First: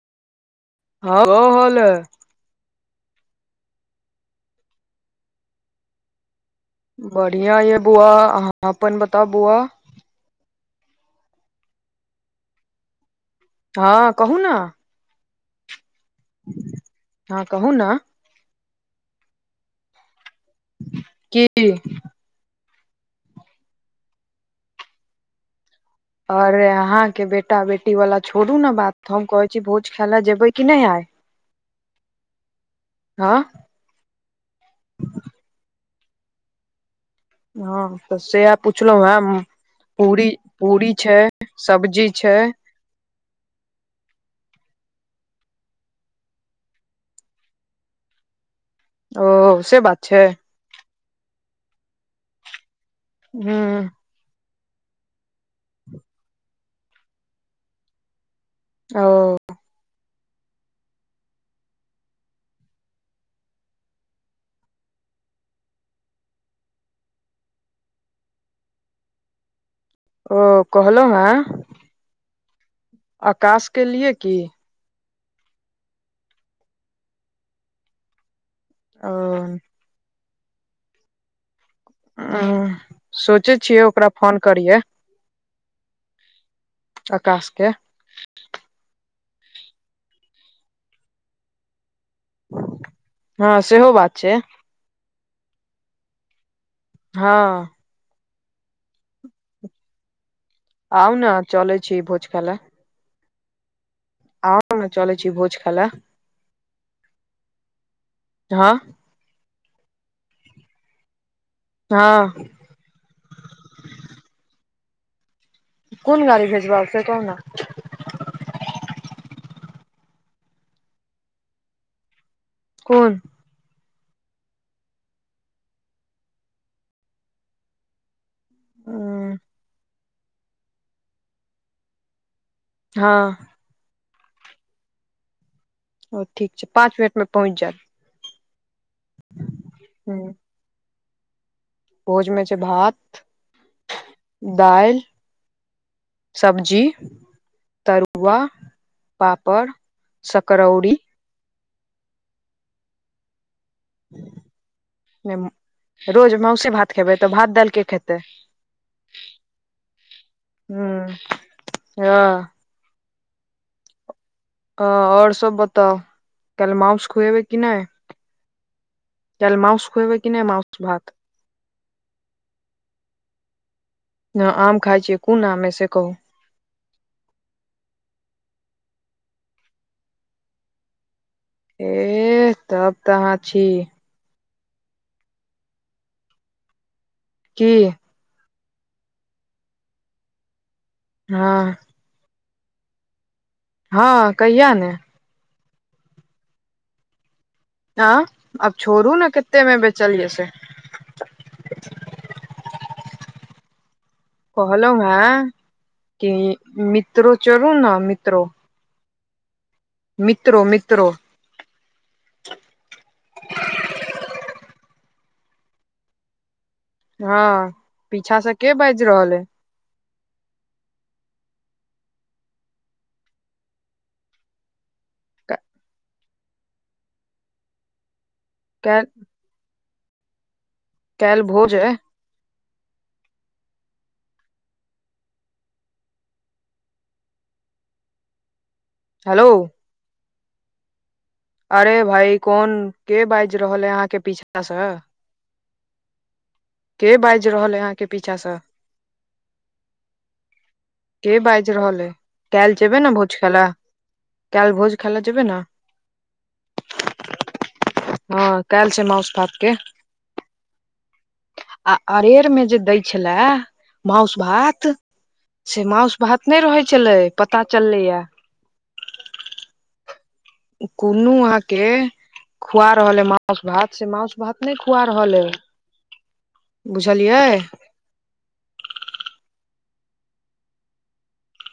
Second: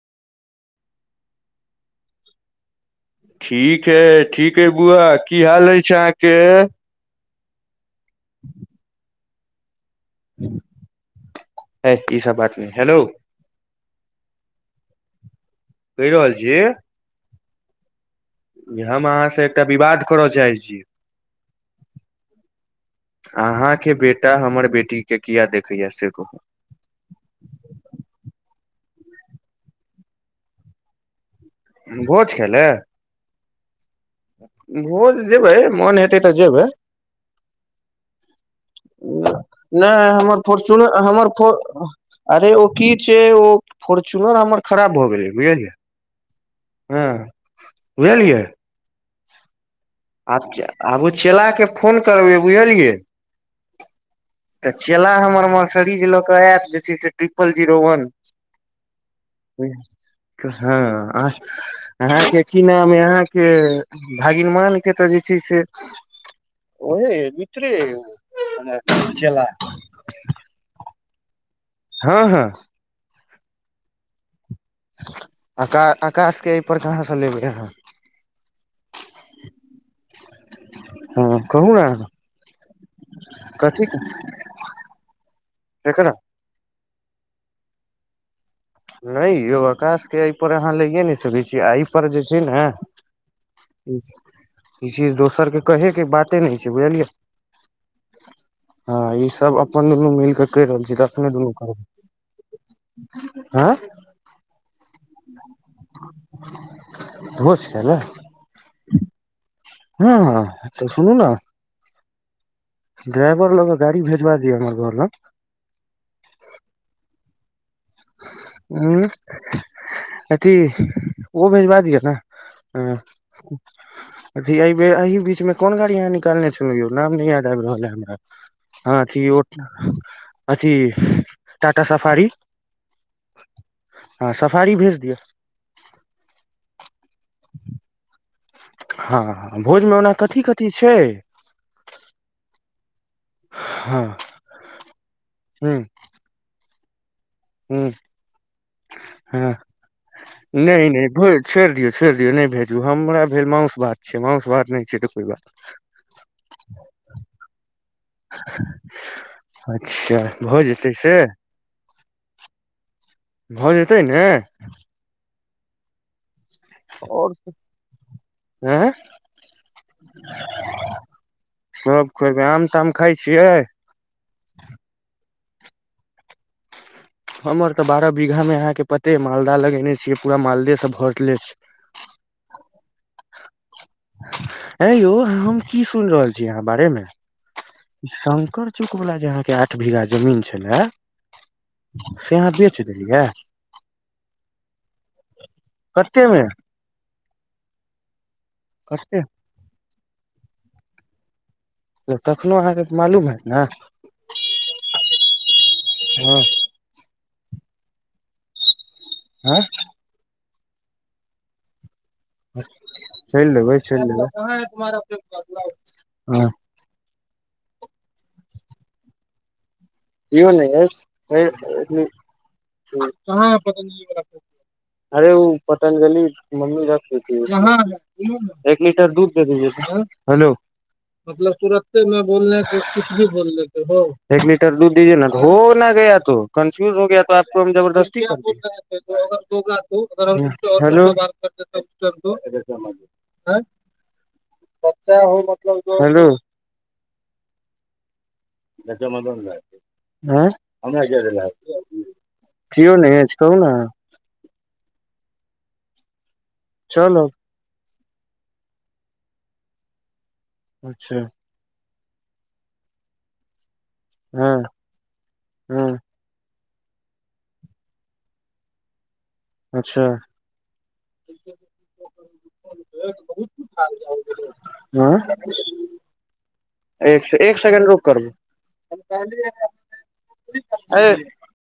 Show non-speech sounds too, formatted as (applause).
हँ (inaudible) हाल है (unintelligible) ठीक है ठीक है बुआ की हाल यै छै अहाँके बढ़िया यै बुआ अहाँ अपन बताउ बुआ हइ ई सब बात नहि हेलो हँ कहू न कहि रहल छि हँ कहू न हम अहाँ स एकटा विवाद कर चाहै छी की अहाँ के बेटा हमर बेटी के किया देखैया से अरे अहाँ के बेटा बेटी वला छोड़ू ने बात त हम कहे छी भोज खाय ले जेबै की नहि आय भोज खै ले हँ भोज जेबै मोन हेतै त जेबै हँ त से पुछलहुँ हेँ नहि पूरी हमर पूरी फर्चुनर छै हमर फर सब्जी छै अरे ओ की छैओ फोर्चुनर हमर खराब भए गेलै बुझलियै हँ बुझलियै ओ से बात छै आब आब उ चेला के फोन करबै बुझलियै हम्म तऽ चेला हमर मर्सिडीज ल कऽ आयत जे छै से ट्रिपल जीरो वन (inaudible) ओ हँ अहाँके की नाम अहाँके भगिनमान के तऽ जे छै से ओहे मित्र खेला ओ कहल हँं हँ हँ आकाश के लिए की आका आकाश के एहिपर कहाँसँ लेबै आहाँ ओ हँ कहू ने हं सोचे कथी छियै ओकरा फोन करिये केकरा अकाशके नय यौ अकाश के एहि पर अहाँ लइए नहि सकै छी एहि पर जे ने हँ सेहो बात छै ई चीज दोसर के कहे के बाते नय छै बुझलियै हँ हँ ई सब अपन मिलके कहि रहल छी आउ ने तखने दुनू चलै करब छी भोज हँ आ भोज छै ने हँ हँ हँ सुनू ने हँ ड्राइवर लऽ क गाड़ी भेजबा दिय हमर घर ल कोन गाड़ी भेजबाब से कहु न ह अथी ओ भेजबा दिअ न हँ कोन अथी एहि अही बीच में कोन गाड़ी अहाँ निकालने छलहु यौ नाम नहि याद आबि रहल हे हमरा हँथ ओ अथि टाटा सफारी हँ हँ सफारी भेज दिअ ओ ठीक छै पाँच मिनट में पहुँच जायत हँ भोज में ओना ह कथी कथी छै भोज में छै भात हँ दाइल हँ सब्जी तरुआ हँ पापड़ नहि सकरौरी नहि भोज छोड़ि दियौ छोड़ि दियौ नहि भेजू हमरा भेल मास भात छै मासु भात नहि छै तऽ कोइ ने- बात रोज माउस भात खेबै तऽ भात दाइल के खेतै अच्छा भऽ जेतै से हं भऽ जेतै ने अ ओर सब बताउ काल्हि मउस खुएबै कि नहि हं कल माउस खुएबै कि नय माउस भात सब खुएबई आम ताम खाइ छियै न आम खााय छियै कोन आम ह से कहू हमर तऽ बारह बीघा मे अहाँके पते मालदाह लगेने छियै पूरा मालदेसँ भरले छै एह तब तऽहाँ छी ऐ यौ हम की सुन रहल छी अहाँ के बारेमे की शंकर चौक वाला जे अहा के आठ भीघा जमीन छले हँ से अहाँ बेच देलियै हँ कहिया नै कतेमे अ अब छोड़ू ने कते मे बेचलिय से कखनो अहाँके मालूम हैत ने कहलहु हैं कि हँ मित्रो चरू ने मित्रो आँ मित्रो मित्रो चलि लेबै चलि लेबै हँ। हँ पीछा से के बाजि रहल अइ इहो नै हय (unintelligible) अरे ओ पतंजलि मम्मी रखी थी एक काल्हि लीटर दूध हेलो काल्हि मतलब भोज अइ तुरत्ते मे बोलने क कुछ (unintelligible) (unintelligible) हेलो (unintelligible) हेलो अरे करते भाई कोन के बाजि तो रहल हे अहां के पीछा से त है मतलब जे हेलो के बाजि रहल यै अहाँ के पीछा से जच मगन (unintelligible) के बाजि रहल अइ (unintelligible) छियै न छोरू न अहां कालि भोज खाय लए जेबै ने चलब हँ कालि छै मास भातके अच्छा आ अरेर मे जे दै छले माउस हँ भात से हँ मासु भात नहि रहै छलै पता चललैया अच्छा कुनू अहांके खुआ रहल है बहुत माछ कुछ भात हाल से जा मास भात नहि खुआ रहल हँ ऐ एक एक सेकंड रूक ई करबै अय